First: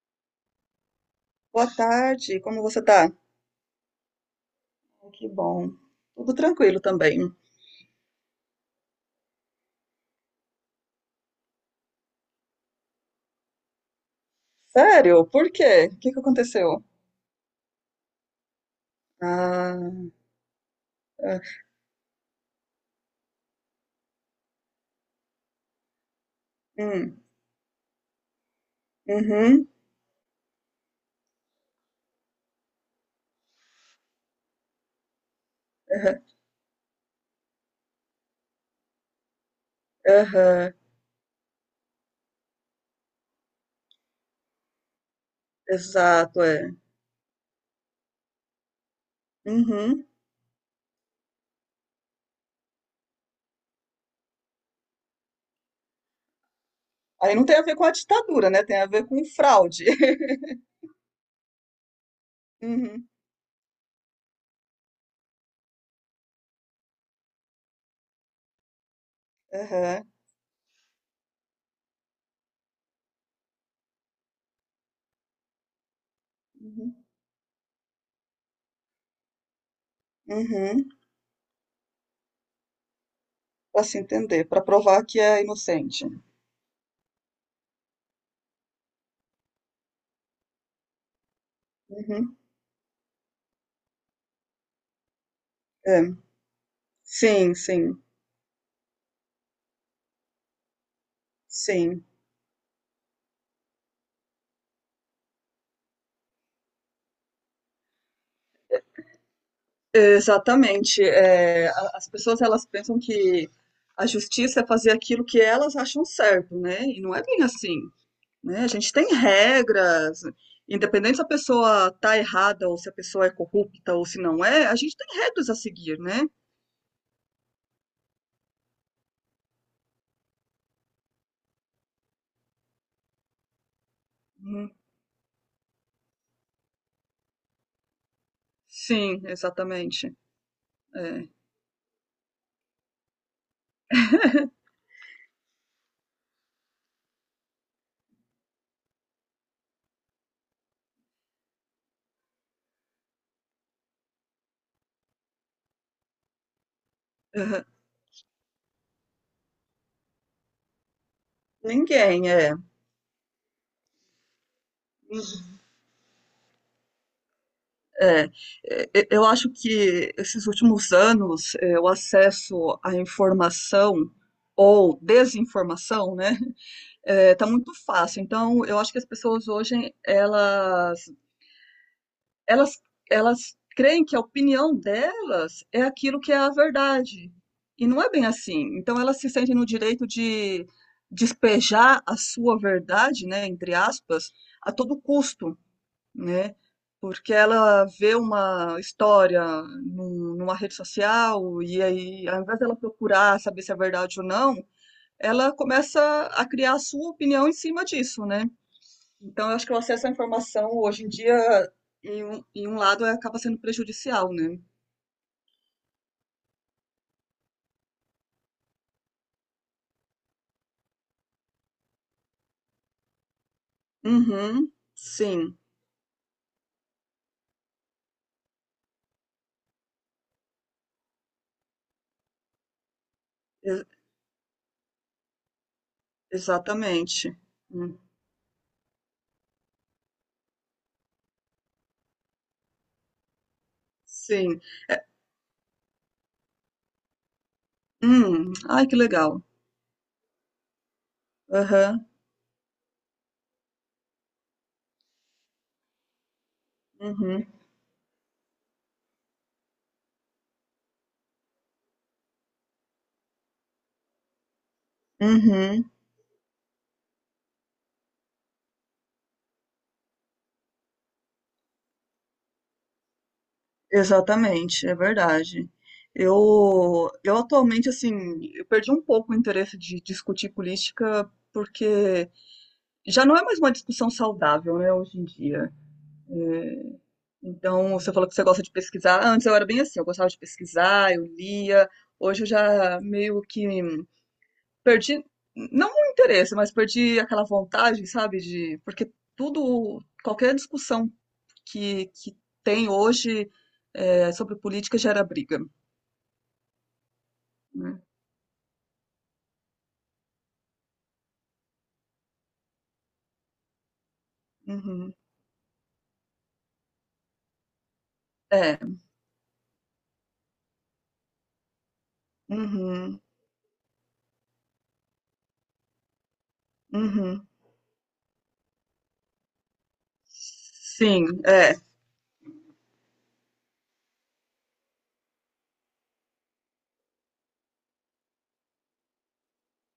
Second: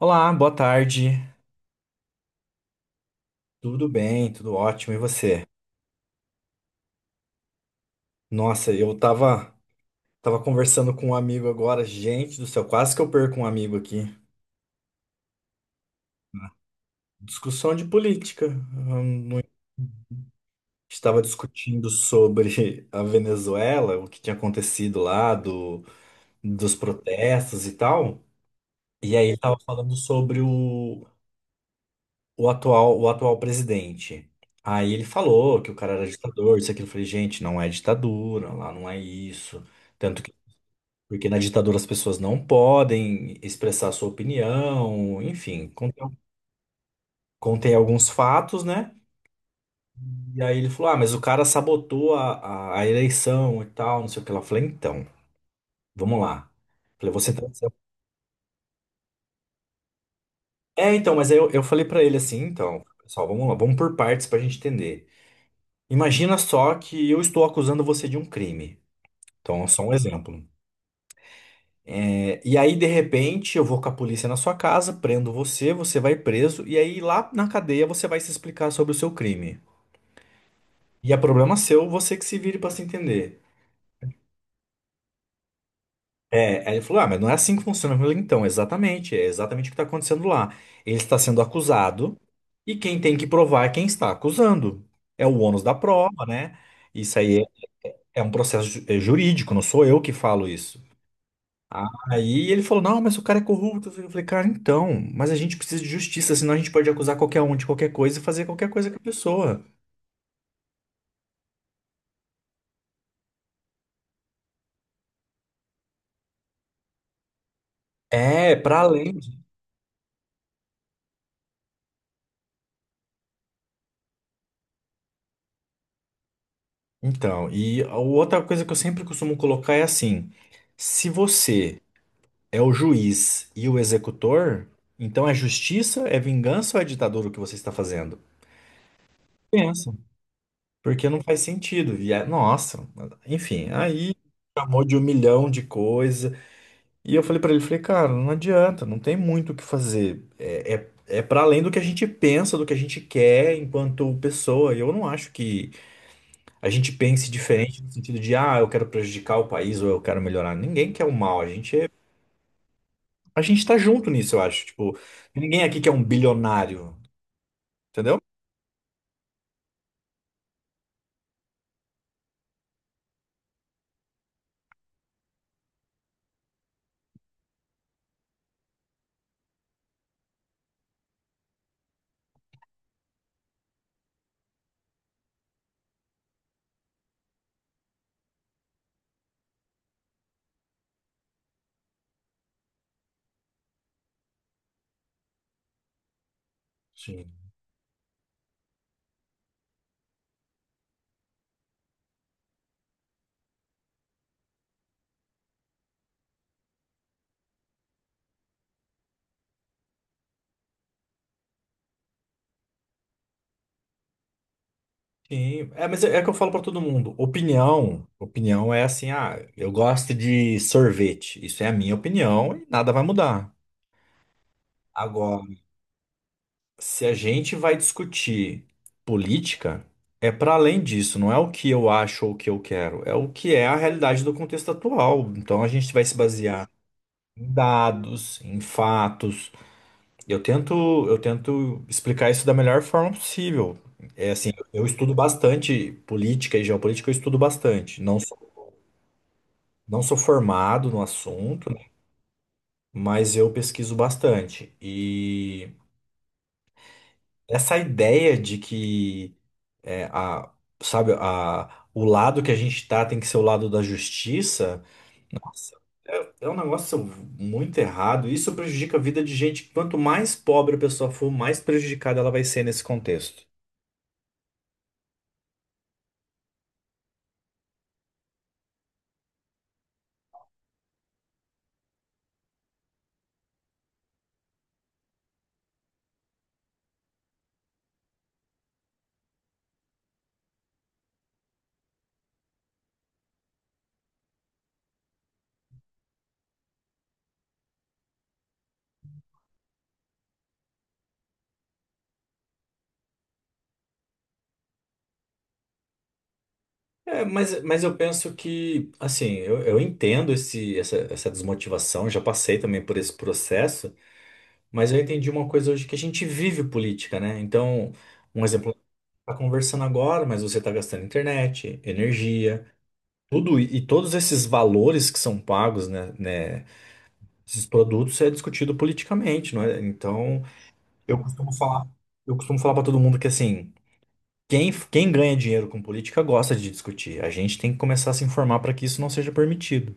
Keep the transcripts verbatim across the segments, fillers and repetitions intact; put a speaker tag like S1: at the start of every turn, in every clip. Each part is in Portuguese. S1: Olá, boa tarde.
S2: Boa tarde, como você tá?
S1: Tudo bem, tudo ótimo. E
S2: Ah, que
S1: você?
S2: bom. Tudo tranquilo também.
S1: Nossa, eu tava, tava conversando com um amigo agora. Gente do céu, quase que eu perco um amigo aqui.
S2: Sério? Por quê? O que que aconteceu?
S1: Discussão de política. Hum, não-
S2: Ah,
S1: Estava
S2: ah,
S1: discutindo sobre a Venezuela, o que tinha acontecido lá, do, dos
S2: hum,
S1: protestos e tal. E aí ele tava
S2: uhum,
S1: falando sobre o, o atual, o atual presidente. Aí ele falou que o cara era
S2: aham,
S1: ditador, isso e aquilo. Eu falei, gente, não é ditadura, lá não é isso. Tanto
S2: aham,
S1: Porque na ditadura as pessoas não podem expressar sua opinião, enfim, contém,
S2: exato, é.
S1: contém alguns fatos, né?
S2: Uhum.
S1: E aí ele falou: Ah, mas o cara sabotou a, a, a eleição e tal, não sei o que. Ela falou: Então, vamos lá. Falei: Você
S2: Aí
S1: tá.
S2: não tem a ver com a ditadura, né? Tem a ver com fraude.
S1: É, então, mas aí eu, eu falei pra ele assim: Então,
S2: Uhum,
S1: pessoal, vamos lá, vamos por partes pra gente entender. Imagina só que eu estou acusando você de um crime. Então, só um
S2: aham,
S1: exemplo. É, e aí, de repente, eu vou com a polícia na sua casa, prendo você, você vai preso, e
S2: uhum,
S1: aí lá na cadeia você vai se explicar sobre o seu crime.
S2: uhum.
S1: E é problema seu, você que se vire pra se entender.
S2: Para se entender, para provar que é inocente.
S1: É, aí ele falou: Ah, mas não é assim que funciona. Eu falei, então, exatamente, é exatamente o que tá acontecendo lá. Ele está sendo acusado,
S2: Uhum,
S1: e quem tem que provar é quem está acusando. É o ônus da
S2: é.
S1: prova, né? Isso aí é
S2: Sim, sim,
S1: é um processo ju- é jurídico, não sou eu que falo isso.
S2: sim.
S1: Aí ele falou, não, mas o cara é corrupto. Eu falei, cara, então, mas a gente precisa de justiça, senão a gente pode acusar qualquer um de qualquer coisa e fazer qualquer coisa com a pessoa.
S2: Exatamente. É, a- as pessoas elas pensam que a justiça é fazer aquilo que elas acham certo, né? E não é bem assim,
S1: É,
S2: né? A
S1: pra
S2: gente tem
S1: além. de-
S2: regras, independente se a pessoa tá errada ou se a pessoa é corrupta ou se não é, a gente tem regras a seguir, né?
S1: Então, e a outra coisa que eu sempre costumo colocar é assim: se você é o juiz e o executor,
S2: Uhum.
S1: então é justiça, é vingança ou é ditadura o que você está fazendo?
S2: Sim,
S1: Pensa,
S2: exatamente.
S1: porque não
S2: É.
S1: faz sentido. E é- nossa, enfim, aí chamou de um milhão de coisas. E eu falei pra ele, falei, cara, não adianta, não tem muito o que fazer. É, é, é para além do que a gente pensa, do que a gente quer enquanto pessoa. E eu não acho que a gente pense
S2: Uhum.
S1: diferente no sentido de, ah, eu quero prejudicar o país ou eu quero melhorar. Ninguém quer o mal. A gente é,
S2: Ninguém é.
S1: a gente tá junto nisso, eu acho. Tipo, ninguém aqui quer um bilionário, entendeu?
S2: É. É, e- eu acho que esses últimos anos, é, o acesso à informação ou desinformação, né? É, tá muito fácil. Então, eu acho que as pessoas hoje, elas, elas, elas creem que a opinião delas é aquilo que é a verdade. E não é bem assim. Então, elas se sentem no direito de despejar a sua verdade, né, entre aspas, a todo custo, né?
S1: Sim.
S2: Porque ela vê uma história num- numa rede social e aí, ao invés dela procurar saber se é verdade ou não, ela começa a criar a sua opinião em cima disso, né? Então, eu acho que o acesso à informação hoje em dia, em um, em um lado, acaba sendo prejudicial, né?
S1: Sim, é, mas é, é que eu falo pra todo mundo. Opinião, opinião é assim, ah, eu gosto de sorvete. Isso é a minha opinião e nada vai mudar.
S2: Uhum, sim,
S1: Agora, se a gente vai discutir política, é para além disso, não é o que eu acho ou o que eu quero, é o que é a
S2: ex-
S1: realidade do contexto atual. Então a gente vai se basear
S2: exatamente.
S1: em
S2: Hum,
S1: dados, em fatos. Eu tento, eu tento explicar isso da melhor forma possível. É assim,
S2: Sim.
S1: eu estudo bastante política e geopolítica, eu estudo bastante. Não sou,
S2: Hum, ai, que legal.
S1: não sou formado no assunto, né?
S2: Aham,
S1: Mas eu pesquiso bastante. E
S2: uhum,
S1: essa ideia de que É, a, sabe, a, o lado que a gente tá tem que ser o lado da justiça. Nossa,
S2: uhum,
S1: é, é um negócio muito errado. Isso prejudica a vida de gente. Quanto mais pobre a pessoa for, mais prejudicada ela vai ser nesse contexto.
S2: exatamente, é verdade. Eu, eu atualmente, assim, eu perdi um pouco o interesse de discutir política porque já não é mais uma discussão saudável, né, hoje em dia. É, então, você falou que você gosta de pesquisar. Antes eu era bem assim, eu gostava de pesquisar, eu lia. Hoje eu já meio que perdi, não o interesse, mas perdi aquela vontade, sabe? De, porque tudo, qualquer discussão que, que tem hoje é, sobre política gera briga,
S1: É, mas, mas eu
S2: né?
S1: penso que, assim, eu, eu entendo esse, essa, essa desmotivação, já passei também por esse processo, mas eu
S2: Uhum.
S1: entendi uma coisa hoje que a gente vive política, né? Então, um exemplo,
S2: É,
S1: tá conversando agora, mas você tá gastando internet, energia.
S2: uhum,
S1: Tudo e e todos esses valores que são pagos, né, né,
S2: uhum.
S1: esses produtos é discutido politicamente, não é? Então, eu
S2: Sim,
S1: costumo
S2: é,
S1: falar, eu costumo falar para todo mundo que assim, quem, quem ganha dinheiro com política gosta de discutir. A gente tem que começar a se informar para que isso não seja permitido.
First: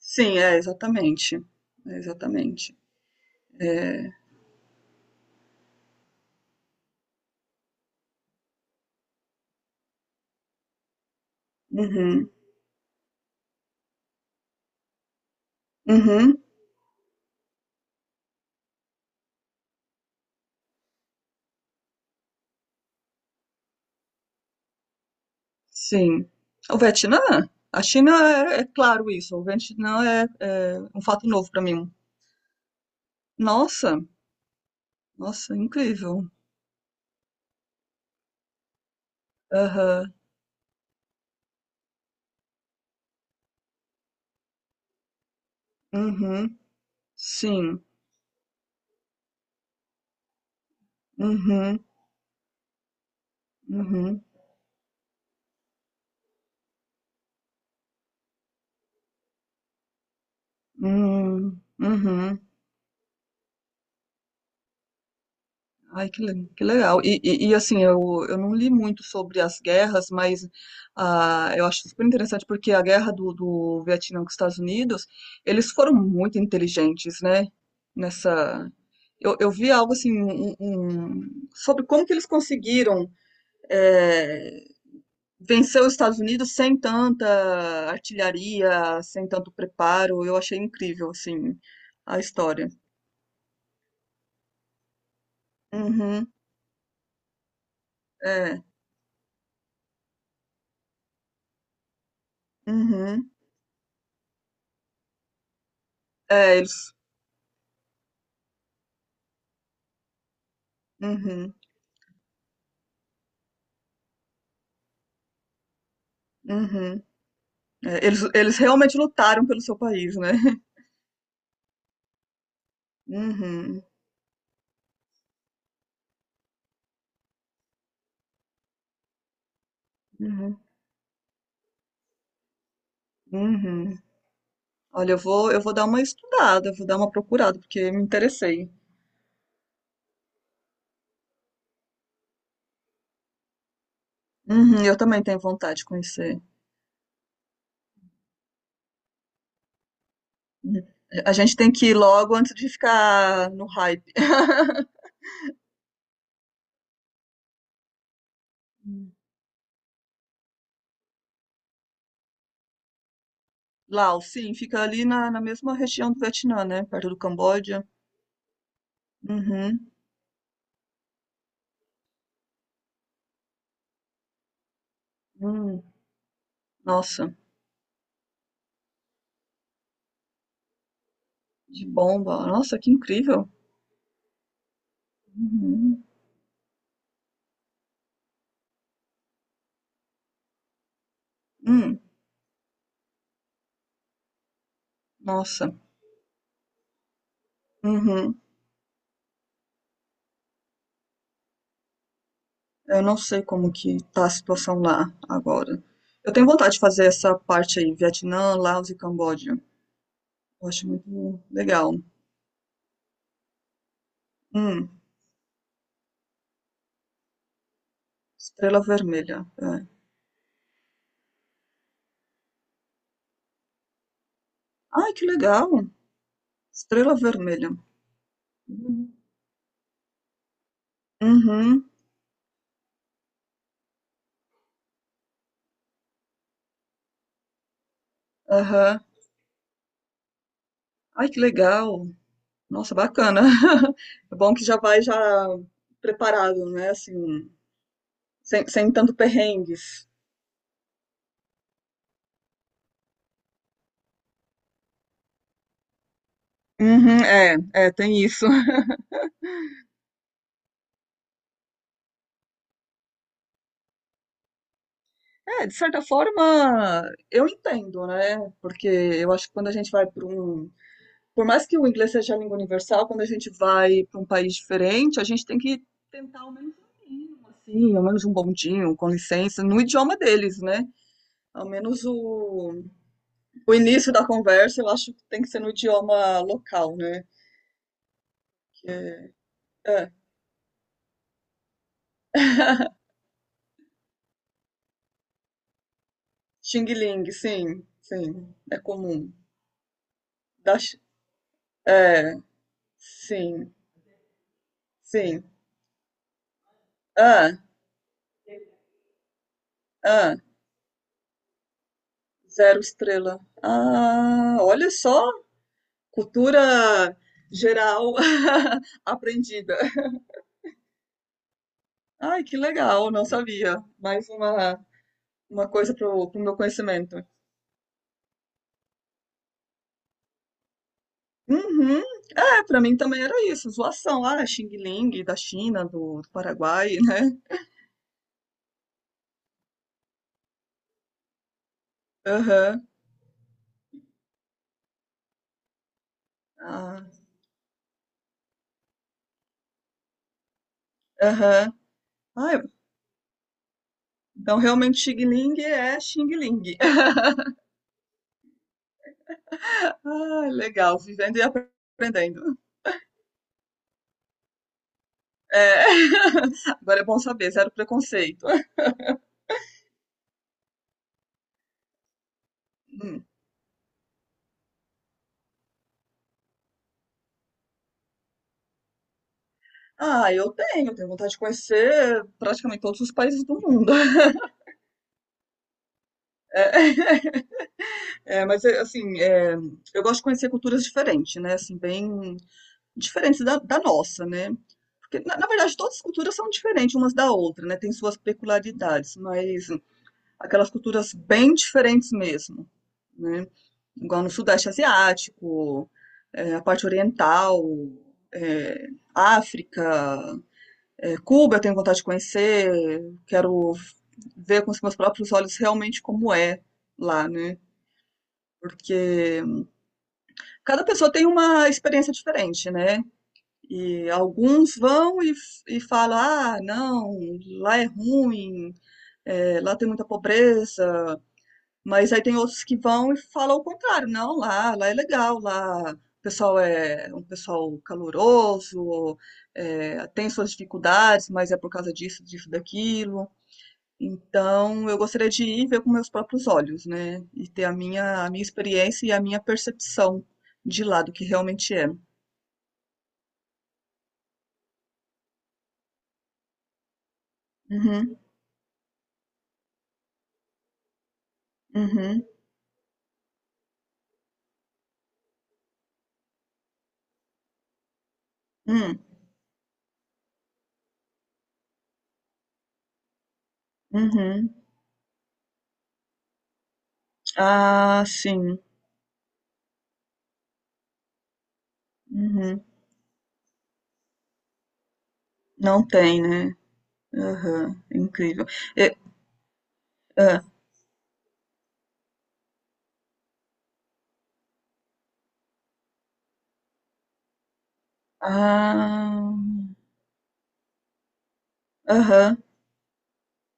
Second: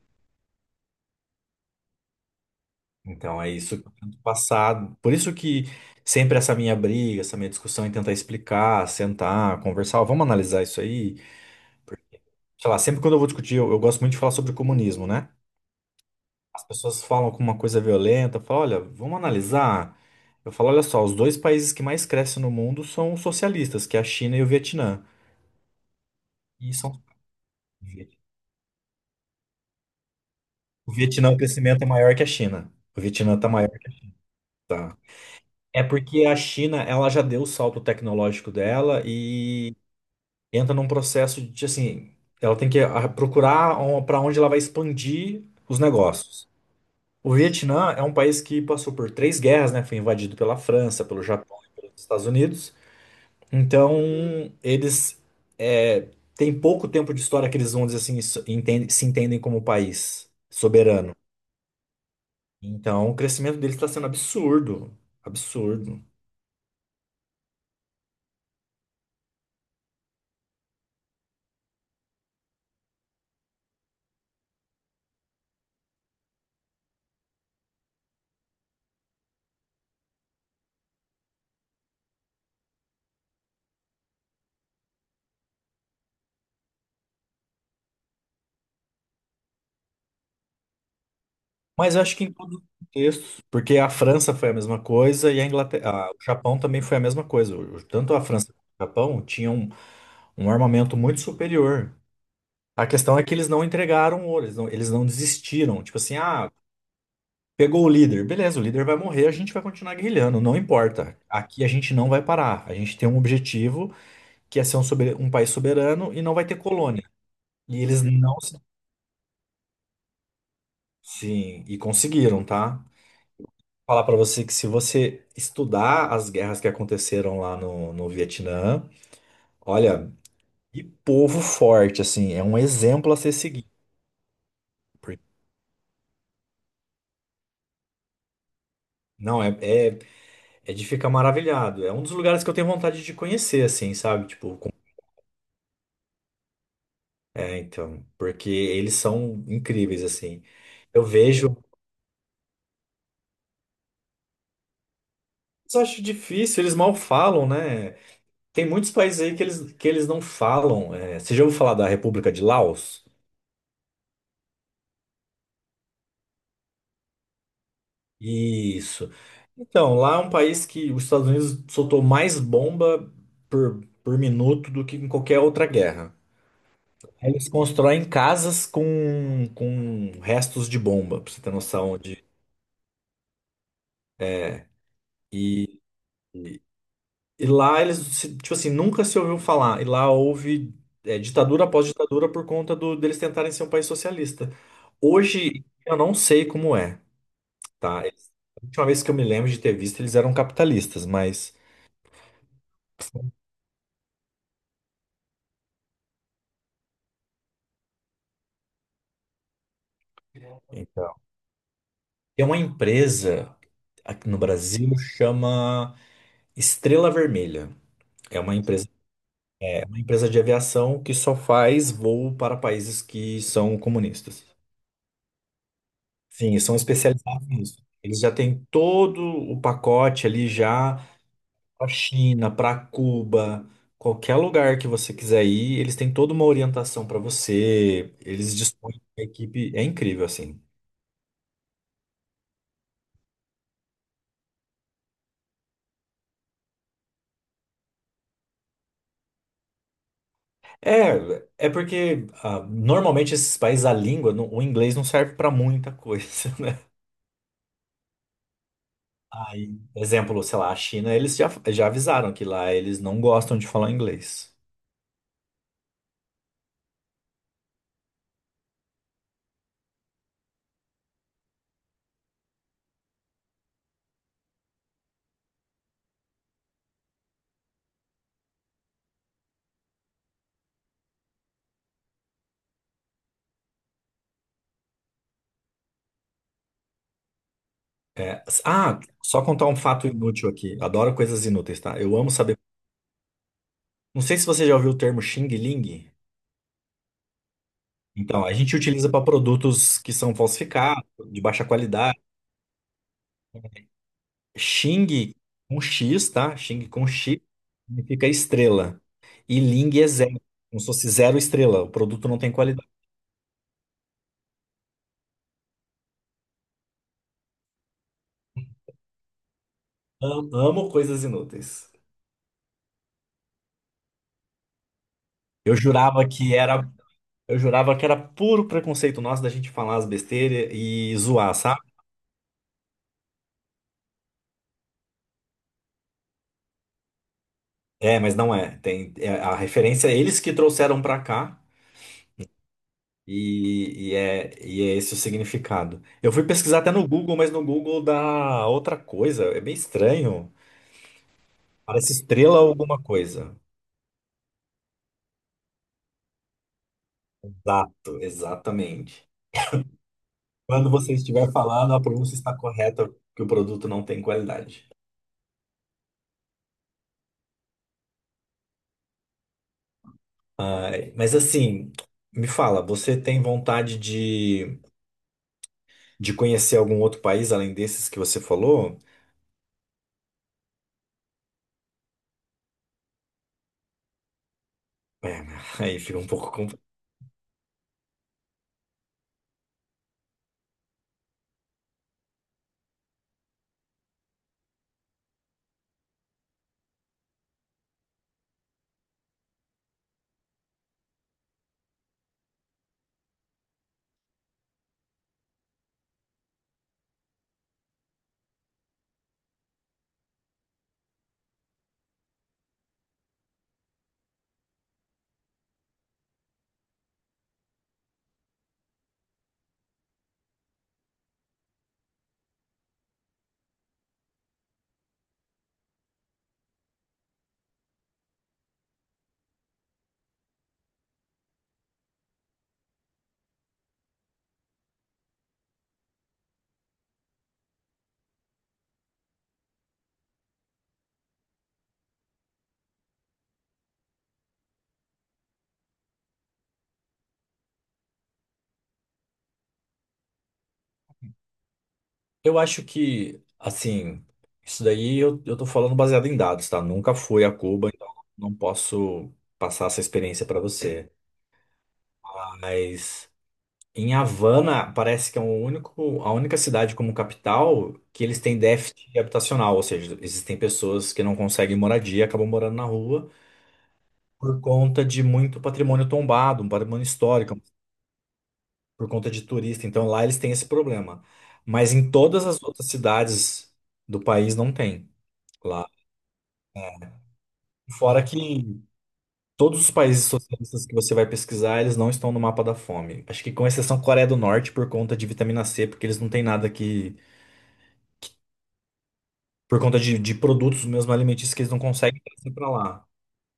S2: sim, é, exatamente. É, exatamente.
S1: Então, é isso que eu tento passar. Por isso que sempre essa minha briga, essa minha discussão em tentar explicar, sentar, conversar, ó, vamos analisar isso aí.
S2: Uhum,
S1: Sei lá, sempre quando eu vou discutir, eu, eu gosto muito de falar sobre o comunismo, né?
S2: uhum.
S1: As pessoas falam com uma coisa violenta, falam, olha, vamos analisar. Eu falo, olha só, os dois países que mais crescem no mundo são os socialistas, que é a China e o Vietnã.
S2: Sim.
S1: E
S2: O
S1: são...
S2: Vietnã? A China é, é claro isso. O Vietnã é, é
S1: O
S2: um fato
S1: Vietnã, o
S2: novo para
S1: crescimento é
S2: mim.
S1: maior que a China. O Vietnã está maior
S2: Nossa,
S1: que tá.
S2: nossa,
S1: É
S2: incrível.
S1: porque a China, ela já deu o salto tecnológico dela e
S2: Aham.
S1: entra num processo de, assim, ela tem que ah, procurar para onde ela vai expandir os negócios.
S2: Uhum.
S1: O
S2: Sim.
S1: Vietnã é um país que passou por três guerras, né? Foi invadido pela França, pelo Japão e
S2: Uhum.
S1: pelos Estados Unidos. Então,
S2: Uhum.
S1: eles é, têm pouco tempo de história que eles vão dizer assim, isso- entendem- se entendem como país soberano.
S2: Hum. Uhum.
S1: Então, o crescimento deles está sendo absurdo, absurdo.
S2: Ai, que, le- que legal. E, e- e, assim, eu, eu não li muito sobre as guerras, mas ah, eu acho super interessante porque a guerra do, do Vietnã com os Estados Unidos, eles foram muito inteligentes, né? Nessa. Eu, eu vi algo assim, um, um- um, sobre como que eles conseguiram eh, vencer os Estados Unidos sem tanta artilharia, sem tanto preparo. Eu achei incrível, assim,
S1: Mas eu acho
S2: a
S1: que em todos os
S2: história.
S1: contextos, porque a França foi a mesma coisa e a Inglaterra, a- o
S2: Uhum,
S1: Japão também foi a mesma coisa. O- Tanto a França quanto
S2: é,
S1: o Japão tinham um um armamento muito superior. A questão é
S2: uhum,
S1: que eles não entregaram ouro, eles não, eles não desistiram. Tipo assim, ah,
S2: é, eles.
S1: pegou o líder, beleza, o líder vai morrer, a gente vai continuar guerrilhando, não importa.
S2: Uhum.
S1: Aqui a gente não vai parar. A gente tem um objetivo que é ser um, sober- um país soberano e não vai ter colônia.
S2: Uhum.
S1: E eles
S2: É, eles,
S1: não se...
S2: eles realmente lutaram pelo seu país, né?
S1: Sim, e conseguiram, tá?
S2: Uhum,
S1: Falar pra você que se você estudar as guerras que aconteceram lá no, no Vietnã, olha,
S2: uhum,
S1: que povo forte, assim, é um exemplo a ser seguido.
S2: uhum. Olha, eu
S1: Porque-
S2: vou, eu vou dar uma estudada, vou dar uma procurada, porque me interessei.
S1: Não, é, é, é de ficar maravilhado. É um dos lugares que eu tenho vontade de conhecer, assim, sabe? Tipo,
S2: Uhum, eu também tenho vontade de conhecer.
S1: é, então, porque eles são incríveis, assim.
S2: Uhum.
S1: Eu
S2: A
S1: vejo,
S2: gente tem que ir logo antes de ficar no hype.
S1: mas eu acho difícil, eles mal falam, né? Tem muitos
S2: Hum.
S1: países aí que eles, que eles não falam. É, você já ouviu falar da República de Laos?
S2: Laos, sim, fica ali na, na mesma região do Vietnã, né? Perto do Camboja.
S1: Isso.
S2: Uhum.
S1: Então, lá é um país que os Estados Unidos soltou mais bomba por, por minuto do que em qualquer outra
S2: Hum.
S1: guerra.
S2: Nossa,
S1: Eles constroem casas com, com restos de bomba, pra você ter
S2: de
S1: noção de.
S2: bomba. Nossa, que incrível.
S1: e
S2: Uhum.
S1: E lá eles, se- tipo assim, nunca se ouviu falar. E lá houve é, ditadura após
S2: Hum.
S1: ditadura por conta do, deles tentarem ser um país socialista. Hoje
S2: Nossa.
S1: eu não sei como é, tá? Eles-
S2: Uhum.
S1: a última vez que eu me lembro de ter visto, eles eram capitalistas, mas.
S2: Eu não sei como que tá a situação lá agora. Eu tenho vontade de fazer essa parte aí, Vietnã, Laos e Camboja. Eu acho
S1: Então.
S2: muito legal.
S1: Tem uma empresa aqui no Brasil
S2: Hum,
S1: chama Estrela Vermelha. É uma
S2: Estrela
S1: empresa,
S2: Vermelha.
S1: é
S2: É.
S1: uma empresa de aviação que só faz voo para países que são comunistas.
S2: Ai, que legal!
S1: Sim, e são
S2: Estrela
S1: especializados
S2: Vermelha.
S1: nisso. Eles já têm
S2: Uhum,
S1: todo o pacote ali já para
S2: uhum,
S1: China, para Cuba, qualquer lugar que você quiser ir, eles têm toda uma orientação para você. Eles dispõem
S2: aham.
S1: de uma equipe, é incrível assim.
S2: Ai, que legal! Nossa, bacana. É bom que já vai já preparado, né? Assim, sem, sem tanto perrengues.
S1: É, é porque ah, normalmente esses países a língua, não- o inglês não serve para muita coisa, né?
S2: Uhum, é, é, tem isso.
S1: Aí, exemplo, sei lá, a China, eles já, já avisaram que lá eles não gostam de falar inglês.
S2: É, de certa forma, eu entendo, né? Porque eu acho que quando a gente vai para um. Por mais que o inglês seja a língua universal, quando a gente vai para um país diferente, a gente tem que tentar ao menos um mínimo, assim, ao menos um bondinho, com licença, no idioma deles, né? Ao menos o, o início da conversa, eu acho que tem que ser no idioma local, né?
S1: É,
S2: Que
S1: ah,
S2: é,
S1: só contar um fato
S2: é.
S1: inútil aqui. Adoro coisas inúteis, tá? Eu amo saber. Não sei se você já ouviu o termo Xing Ling.
S2: Xing Ling, sim,
S1: Então, a
S2: sim,
S1: gente
S2: é
S1: utiliza
S2: comum.
S1: para produtos que são
S2: Da, Chi-
S1: falsificados, de baixa qualidade.
S2: é, sim,
S1: Xing
S2: sim.
S1: com X, tá? Xing com X
S2: Ah,
S1: significa estrela. E Ling é
S2: ah.
S1: zero, como se fosse zero estrela. O produto não tem
S2: Zero
S1: qualidade.
S2: estrela. Ah, olha só, cultura geral aprendida.
S1: Am- Amo coisas inúteis.
S2: Ai, que legal, não sabia. Mais uma, uma
S1: Eu
S2: coisa
S1: jurava
S2: pro, pro
S1: que
S2: meu
S1: era,
S2: conhecimento.
S1: eu jurava que era puro preconceito nosso da gente falar as besteiras e zoar, sabe?
S2: Uhum. É, pra mim também era isso, zoação lá, Xing Ling, da China, do, do Paraguai, né?
S1: É, mas não é. Tem é a referência é eles que trouxeram pra cá
S2: Aham.
S1: e, e é, e é esse o significado. Eu fui pesquisar até
S2: Ah,
S1: no Google, mas no Google dá outra coisa. É bem estranho.
S2: aham.
S1: Parece estrela
S2: Ah,
S1: ou alguma coisa.
S2: então realmente Xing Ling é Xing Ling.
S1: Exato, exatamente.
S2: Ah,
S1: Quando
S2: legal,
S1: você
S2: vivendo e
S1: estiver falando, a pronúncia está
S2: aprendendo.
S1: correta, que o produto não tem qualidade.
S2: É. Agora é bom saber, zero preconceito.
S1: Ai, mas assim, me fala, você tem vontade de, de conhecer algum outro país além desses que você falou?
S2: Ah, eu tenho, tenho vontade de conhecer praticamente todos os países do mundo.
S1: É, aí fica um pouco.
S2: É, é, mas é, assim, é, eu gosto de conhecer culturas diferentes, né? Assim, bem diferentes da, da nossa, né? Porque, na, na verdade, todas as culturas são diferentes umas da outra, né? Tem suas peculiaridades, mas aquelas culturas bem diferentes mesmo, né? Igual no Sudeste Asiático, é, a parte oriental, é, África, é, Cuba eu tenho vontade de conhecer, quero ver com os meus próprios olhos realmente como é lá, né? Porque cada pessoa tem uma experiência diferente, né? E alguns vão e, e falam, ah, não, lá é ruim, é, lá tem muita pobreza. Mas aí tem outros que vão e falam o contrário, não, lá, lá é legal, lá o pessoal é um pessoal caloroso, é, tem suas dificuldades, mas é por causa disso, disso, daquilo. Então, eu gostaria de ir ver com meus próprios olhos, né, e ter a minha a minha experiência e a minha percepção de lá, do que realmente é.
S1: Eu acho que, assim, isso daí eu, eu tô falando baseado em dados, tá? Nunca fui a Cuba, então
S2: Uhum,
S1: não posso passar essa experiência pra você.
S2: uhum,
S1: Mas em Havana, parece que é o único, a única cidade como capital que eles têm
S2: hum,
S1: déficit habitacional, ou seja, existem pessoas que não conseguem moradia, acabam morando na rua
S2: uhum.
S1: por conta de muito patrimônio tombado, um patrimônio histórico,
S2: Ah, sim.
S1: por conta de turista. Então lá eles têm esse problema. Mas em todas as
S2: Uhum.
S1: outras cidades do país não tem. Lá
S2: Não tem, né. Aham,
S1: Fora
S2: incrível.
S1: que
S2: E
S1: todos os países
S2: hã.
S1: socialistas que você vai pesquisar, eles não estão no mapa da fome. Acho que com exceção Coreia do Norte por conta de vitamina C, porque eles não têm nada que.
S2: Ah.
S1: Por conta de, de produtos mesmo alimentícios que eles não conseguem
S2: Aham.
S1: trazer para lá.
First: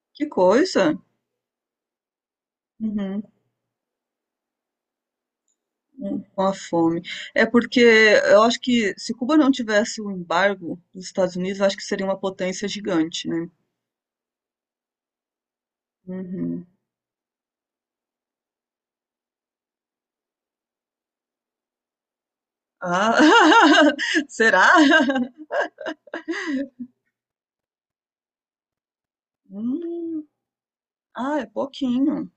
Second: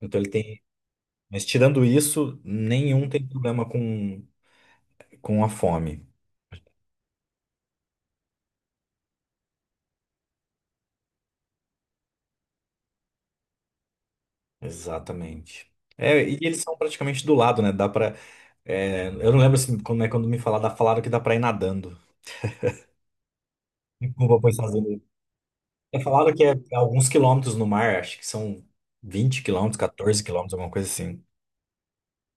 S1: Então
S2: Que
S1: ele tem.
S2: coisa.
S1: Mas tirando isso, nenhum
S2: Uhum.
S1: tem problema com, com a fome.
S2: Hum, com a fome. É porque eu acho que se Cuba não tivesse o embargo dos Estados Unidos, eu acho que seria uma potência gigante, né.
S1: Exatamente. É, e eles
S2: Uhum.
S1: são praticamente do lado, né? Dá pra. É, eu não lembro assim, como é quando me falar, falaram que dá pra ir nadando.
S2: Ah,
S1: Como vou
S2: será?
S1: pensar. É falado que é alguns quilômetros no mar, acho que são vinte quilômetros, quatorze
S2: Hum,
S1: quilômetros, alguma coisa assim.
S2: ah, é pouquinho,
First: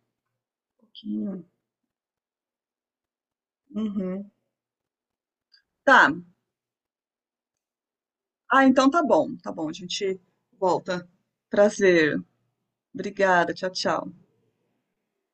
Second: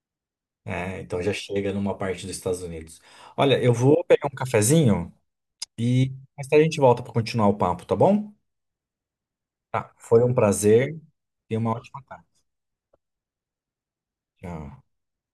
S1: É, então já
S2: pouquinho.
S1: chega numa parte dos Estados Unidos. Olha, eu vou pegar
S2: Uhum.
S1: um cafezinho
S2: Tá.
S1: e mais tarde a gente volta para continuar o papo, tá bom?
S2: Ah, então tá bom, tá bom, a
S1: Tá,
S2: gente
S1: foi um prazer
S2: volta.
S1: e uma ótima
S2: Prazer.
S1: tarde.
S2: Obrigada, tchau, tchau.
S1: Tchau.